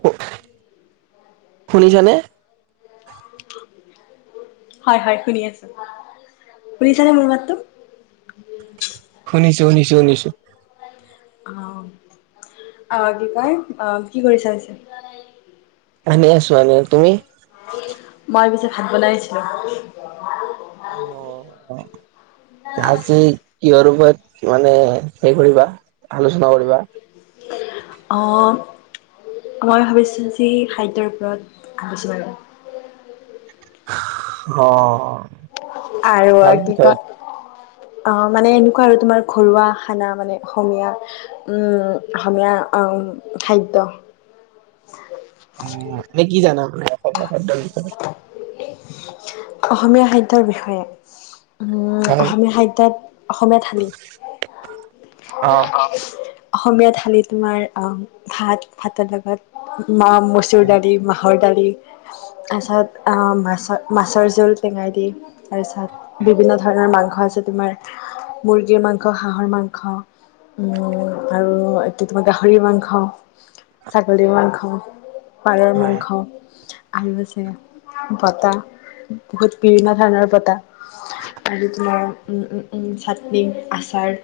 শো-শুনিছানে। হয়-হয় শুনি আছো, শুনিছানে মোৰ মাতটো। শুনিছো, শুনিছো- শুনিছো। অঁ-অঁ কি কয়, অঁ যি কৰিছা [unintelligible] এনে আছো এনে, তুমি। মই পিছে ভাত বনাইছিলোঁ। অঁ, আজি কিহৰ উপৰত মানে হেৰি কৰিবা আলোচনা কৰিবা। অঁ, মই ভাবিছোঁ আজি খাদ্যৰ ওপৰত আলোচনা কৰোঁ। অঁ। আৰু কি কয় অঁ মানে এনেকুৱা আৰু তোমাৰ ঘৰুৱা খানা মানে অসমীয়া উম অসমীয়া অম খাদ্য উম, মানে কি জানা মানে। [unintelligible] খাদ্যৰ বিষয়ে। অসমীয়া সাহিত্যৰ বিষয়ে উম হয়। অসমীয়া সাহ্যয়ত অসমীয়া থঠালি অ অসমীয়া থালি তোমাৰ ভাত ভাতৰ লগত মা মচুৰ দালি মাহৰ দালি ই তাৰপিছত মাছ মাছৰ জোল টেঙাই দি তাৰপিছত বিভিন্ন ধৰণৰ মাংস আছে তোমাৰ মুৰ্গীৰ মাংস, হাঁহৰ মাংস, উম আৰু এয়া তোমাৰ গাহৰি মাংস ছাগলীৰ মাংস, পাৰৰ হয়। মাংস আৰু আছে বটাহ বহুত বিভিন্ন ধৰণৰ বটাহ আৰু তোমাৰ চাটনি, আচাৰ,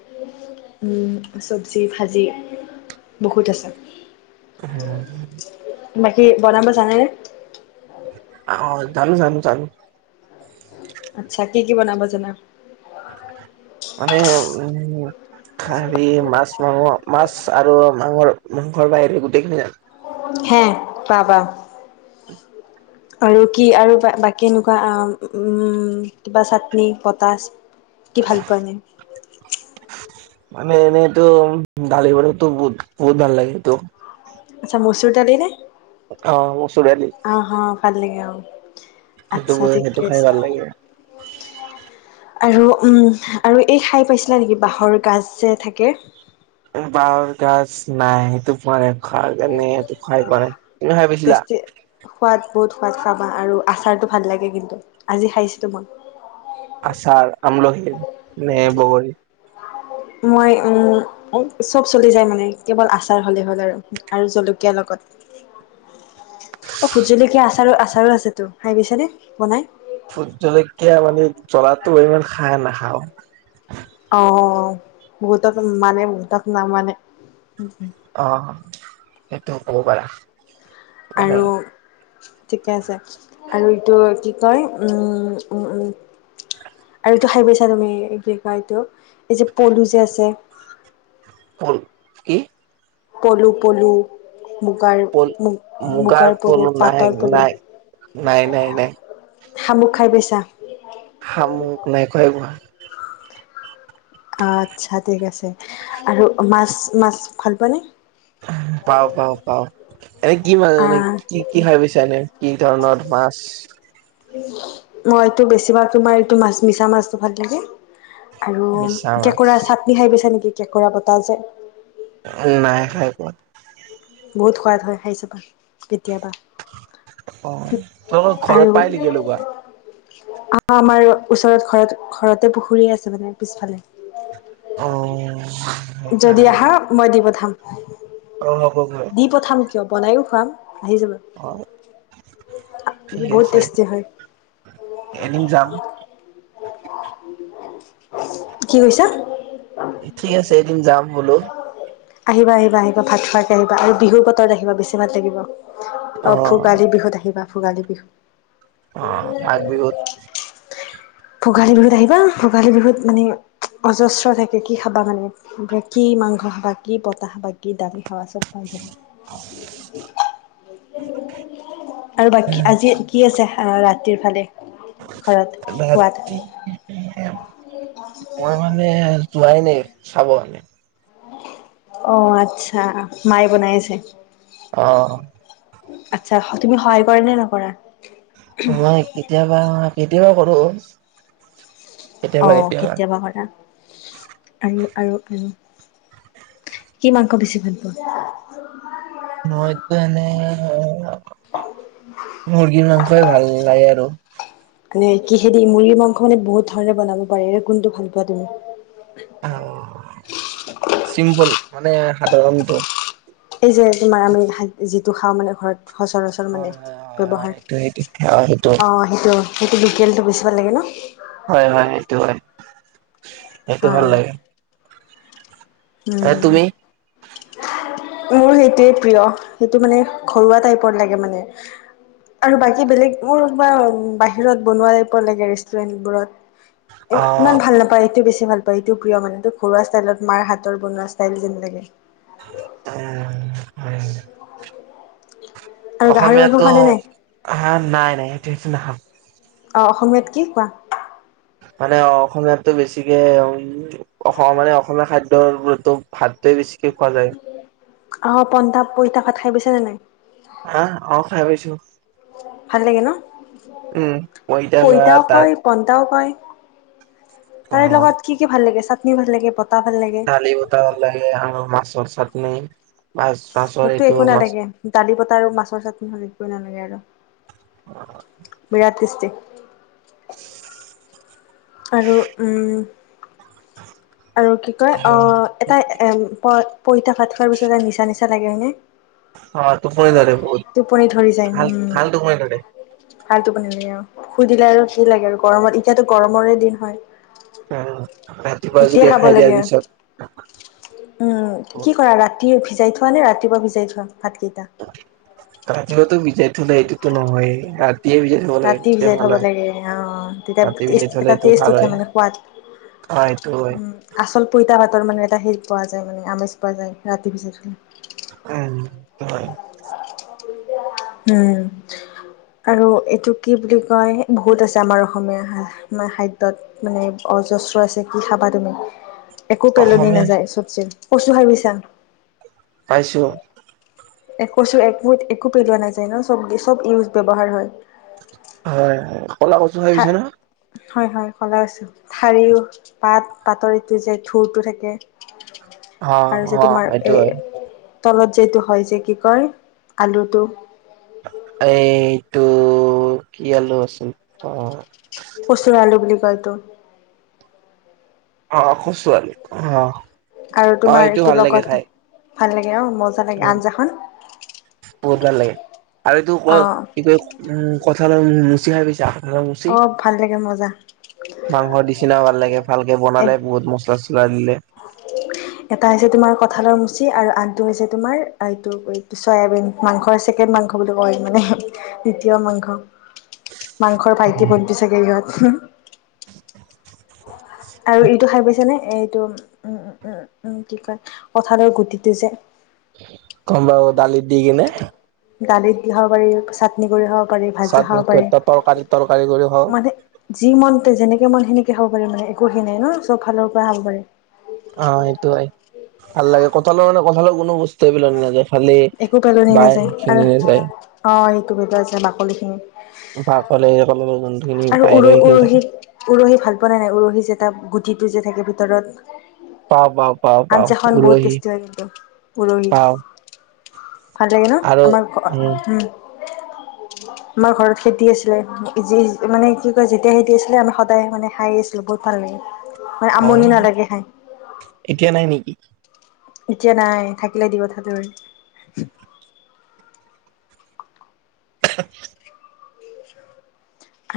চব্জি ভাজি বহুত আছে। হম বাকি বনাব জানেনে? অঁ জানো জানো জানো। আচ্ছা, কি কি বনাব জানা? মানে উম সাৰি মাছ মাংস, মাছ আৰু মাঙৰ মাংসৰ বাহিৰে গোটেইখিনি আন হে বা বা আৰু কি আৰু বাকী এনেকুৱা উম কিবা চাটনি পটাচ কি ভাল পোৱা এনে মানে এনেইতো দালি বৰতো বহুত বহুত ভাল লাগে এইটো আচ্ছা মচুৰ দালি নে অ মচুৰ দালি অ অ ভাল লাগে অ সেইটো আচ্ছা হয় সেইটো ঠিকে খাই আছে ভাল লাগে আৰু উম আৰু এই খাই পাইছিলা নেকি বাঁহৰ গাজ যে থাকে বাঁহৰ গাজ নাই সেইটো পোৱা নাই খাৰ কাৰণে এটো খাই পোৱা নাই তুমি খাই পাইছিলা, টেষ্টি সোৱাদ বহুত সোৱাদ খাবা আৰু আচাৰটো ভাল লাগে কিন্তু আজি খাইছিলো মই আমলখী নে বগৰি মই উম চব চলি যায় মানে কেৱল আচাৰ হলেই হ'ল আৰু আৰু জলকীয়া লগত অ ভূট জলকীয়া আচাৰো আচাৰো আছেতো খাই পাইচানে নে বনাই ভূট জলকীয়া মানে জ্বলাটো ইমান খাই নাখাওঁ অ বহুতক মানে বহুতক নামানে উম হুম অ সেইটো ক'ব পাৰা মানে আৰু ঠিকে আছে আৰু এইটো কি কয় উম উ উম আৰু এইটো খাই পাইচা তুমি কি কয় এইটো এই যে পলু যে আছে পল কি পলু পলু মুগাৰ পলু মু মুগাৰ পলু নাই নাই নাই নাই নাই। শামুক খাই পাইছা? শামুক নাই খোৱাই পোৱা আচ্ছা ঠিক আছে আৰু মাছ মাছ ভাল পোৱা নে? পাওঁ পাওঁ পাওঁ এনেই কি মাছ মানে আহ কি কি খাই পিছা এনে কি ধৰণৰ মাছ মইটো বেছিভাগ তোমাৰ এইটো মাছ মিছা মাছটো ভাল লাগে। আৰু মিছা মাছ কেঁকোৰা চাটনি খাই পাইছা নেকি? কেঁকোৰা পতা যে। নাই খাই পোৱা। বহুত সোৱাদ হয়, খাই চাবা। কেতিয়াবা অ' তোমোলোকৰ ঘৰত পাই নেকি এনেকুৱা? আহ, আমাৰ ওচৰত ঘৰত ঘৰতে পুখুৰী আছে মানে পিছফালে। অ'হ। যদি আহা, মই দি পঠাম। অ', হ'বগৈ [inaudible] দি পঠাম কিয়, বনাইয়ো খুৱাম। আহি যাবা অ' ঠিক বহুত আছে, টেষ্টি হয় এদিন যাম। কি কৈছা? ঠিক আছে, এদিন যাম। বোলো। আহিবা আহিবা আহিবা ভাত খোৱাকে আহিবা আৰু বিহুৰ বতৰত আহিবা বেছি ভাত লাগিব অ ভোগালী বিহুত আহিবা ভোগালী বিহুত অ মাঘ বিহুত ভোগালী বিহুত আহিবা ভোগালী বিহুত মানে অজস্ৰ থাকে কি খাবা মানে কি মাংস খাবা কি পতাহ খিবা কি দাম খবা চব পাই যাবা [inaudible] আৰু বাকী আজি কি আছে ৰাতিৰ ফালে ঘৰত খোৱাত ৰাতি মই মানে যোৱাই নাই চাব কাৰণে অ আচ্ছা মায়ে বনাই আছে অ আচ্ছা তুমি সহায় কৰে নে নকৰা নহয় কেতিয়াবা দিব পাৰোঁ। অ' কেতিয়াবা [unintelligible] আৰু আৰু আৰু কি মাংস বেছি ভাল পোৱা? মইতো এনেই, মুৰ্গীৰ মাংসই ভাল লাগে আৰু। মানে কিহেদি মুৰ্গী মাংস মানে বহুত ধৰণে বনাব পাৰে, এতিয়া কোনটো ভাল পোৱা তুমি? আহ চিম্পল, মানে হাতৰ কামটো। এই যে তোমাৰ আমি [unintelligible] সেইটো খাওঁ মানে ঘৰত। সচৰাচৰ মানে, হয়, হয়, হয়, ব্যৱহাৰ, হয়। সেইটো সেইটো সেইটো অ', সেইটো-সেইত লোকেলটো বেছি ভাল লাগে ন? হয় হয় সেইটো হয়। সেইটো ভাল হয় লাগে। এ উম। তুমি মোৰ সেইটোৱে প্ৰিয়, সেইটো মানে ঘৰুৱা টাইপৰ লাগে মানে, আৰু বাকী বেলেগ মোৰ বা বাহিৰত বনোৱা টাইপৰ লাগে ৰেষ্টুৰেন্টবোৰত। আহ ইমান ভাল নাপায় এইটো বেছি ভাল পায় এইটো প্ৰিয় মানে, এইটো ঘৰুৱা ষ্টাইলত মাৰ হাত ৰ বনোৱা ষ্টাইল যেন লাগে। উম। হয়। আৰু গাহৰি মাংস অসমীয়াটো, খোৱা নে নাই? আহা নাই নাই, সেইটো নাহা। অ' অসমীয়াত কি কোৱা? মানে অসমীয়াতটো বেছিকে উম অস মানে অসমীয়া খাদ্যৰ গুৰুত্ব ভাতটোৱে বেছিকে খোৱা যায়। আহ পনটা পইতা ভাত খাই পাইছানে নাই‌? হাঁ, অঁ খাই পাইছো ভাল লাগে ন? উম পইটা পইতাও তাত কয় পন্তাও কয়। অ তাৰে লগত কি কি ভাল লাগে চা কি ভাল লাগে? ভাল লাগে। দালি বতাহ ভাল লাগে আৰু মাছৰ চাট নে? মোকতো একো নালাগে, দালি বত আৰু মাছৰ চাটনি হ'লে একো নালাগে আৰু। অ' বিৰাত টেষ্টি। আৰু উম আৰু কি কয়, অ' এটা এম পত পইতা ভাত খোৱাৰ পািছত এটা নিচা নিচা লাগে, হয়নে? অ তোপনি ধৰে দে টোপনি ধৰি যায় বহুত ভাল উম ভাল টোপনি ধৰে ভাল টোপনি ধৰে আৰু শুই দিলে আৰু কি লাগে আৰু গৰমত এতিয়াতো গৰমৰে দিন হয়। অ ৰাতিপুৱা এতিয়া যদি খাব খাই দিয়াৰ লাগে উম পিছত কি কৰা ৰাতি উফিছ যাই থোৱা নে ৰাতিুৱা ভি যাই থোৱা ভাতকেইটা ততিিওতো বিচাৰি লাগে ৰাতি তেতিয়া ভিজাই ভাল থব হয়। লাগে অ ৰাতি তেতিয়া ভিজাই এটা থলেটো টেষ্ট ভাল উঠে হয় মানে সোৱাদ অ এইটো হয় উ আচল পইতা ভাতৰ মানে এটা সেই পোৱা যায় মানে আমেজ পোৱা যায় ৰাতি ভিজাই থলে উম হয় উম আৰু এইটো কি বুলি কয় বহুত আছে আমাৰ অসমীয়া খাদ্যত মানে অজস্ৰ আছে কি খাবা তুমি একো পেলনি অসমীয়া নাযায় চবচিৰ কচু ভাবিছা পাইছো কচু একো একো পেলোৱা নাযায় ন চব চব ইউজ ব্য্ৱহাৰ হয় হয় হয় ক'লা কচু খাই থা পাইছা না হয় হয় কৰা কচু ঠাৰিও পাত বাতৰ এইটো যে থুৰটো থাকে অঁ আৰু যে অঁ তোমাৰ এ সেইটো হয় তলত যিটো হয় যে কি কয় আলুটো এইটো কি আলো আছিল অ কচচু আলো বুলি কয় এইটো অ কচু আলু অ আৰু তোমাৰ এইটো লগত ভাল লাগে অ মজা লাগে উ আঞ্জাখন বহুত ভাল লাগে আৰু এইটো ক অ কি কয় উ কথাাল মিচিং খাই পিছা মুচি অ ভাল লাগে মজা মাংস নিচিনাও ভাল লাগে ভালকে বনালে বহুত মছলা চছলা দিলে এটা হৈছে তোমাৰ কঠালৰ মুচি আৰু আনটো হৈছে তোমাৰ এইটো এই চয়াবিন মাংসৰ ছেকেণ্ড মাংস বুলি কয় মানে দ্বিতীয় মাংস মাংসৰ ভাইটি উম ভন্তি চাগে ইহতঁ [unintelligible] [unintelligible] আৰু এইটো খাই পাইছে নে এইটো উম উম উ কি কয় কঠালৰ গুটিটো যে কমব দালিত দি কিনে দালিত দি হক পাৰি চাটনি কৰি হওক পাৰি ভাজি চাটনি খাব পাৰি তৰকাৰী তৰকাৰী কৰি খাওঁ মানে যি মনতে যেনে যিমানখিনিকে হব পাৰে মানে একো হেই নাই ন চব ফালৰ পৰা খাৱ পাৰে অ সেইটো ভাল লাগে কঠাল মানে কঠাল কোনো বস্তু এইবাক নাযায় ফালে একো পেলনি বায় সেইখিনিয়ে যায় ভিতৰত যে আছে বাকলিখিনি বা কলে কলৰ যোনখিনি আৰু বাহিৰ উৰ সেইখিনি থাকে উৰহিত উৰহি ভাল পোৱা নাই নাই উৰহি যে এটা গ যিটো যে থাকে ভিতৰত পাও পাও পাও পাও আঞ্জাখন বহুত উৰহি টেষ্টি হয় কিন্তু উৰহি পাও। [unintelligible] ভাল লাগে ন আৰু আমাৰ উম আমাৰ ঘৰত খেতি আছিলে যি মানে কি কয় যেতিয়া খেতি আছিলে আমি সদায় মানে খাই আছিলো বহুত ভাল লাগে। মানে অ, আমনি নালাগে খাই এতিয়া নাই নেকি? এতিয়া নাই থাকিলে দি পঠালোঁ হয়। [unintelligible]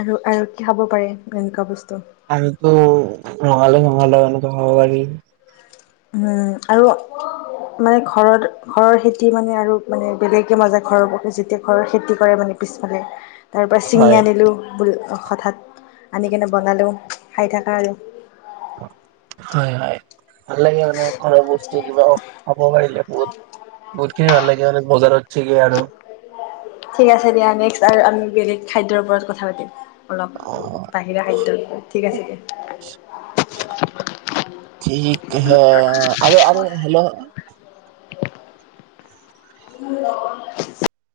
আৰু-আৰু কি খাব পাৰে এনেকুৱা বস্তু? আৰুতো ৰঙালাও চঙালাও এনেকুৱা খাব পাৰি। উম, আৰু মানে ঘৰত ঘৰৰ খেতি মানে আৰু মানে বেলেগে মজা ঘৰৰ যেতিয়া ঘৰৰ খেতি কৰে মানে পিছফালে তাৰ পৰা চিঙি হয় আনিলোঁ বোল অ হঠাৎ আনিকনে বনালেও খাই থাকা আৰু। হয়-হয় ভাল লাগে মানে ঘৰৰ বস্তু কিবা খাব পাৰিলে বহুত-বহুত খিনি ভাল লাগে আৰু বজাৰত চেগে আৰু। ঠিক আছে দিয়া নেক্সট আৰু আমি বেলেগ খাদ্যৰ ওপৰত কথা পাতিম। অলপ অ, বাহিৰা খাদ্যৰ ওপৰত ঠিক আছে দিয়া ঠিক হে অ, আৰু-আৰু হেল্ল', [unintelligible]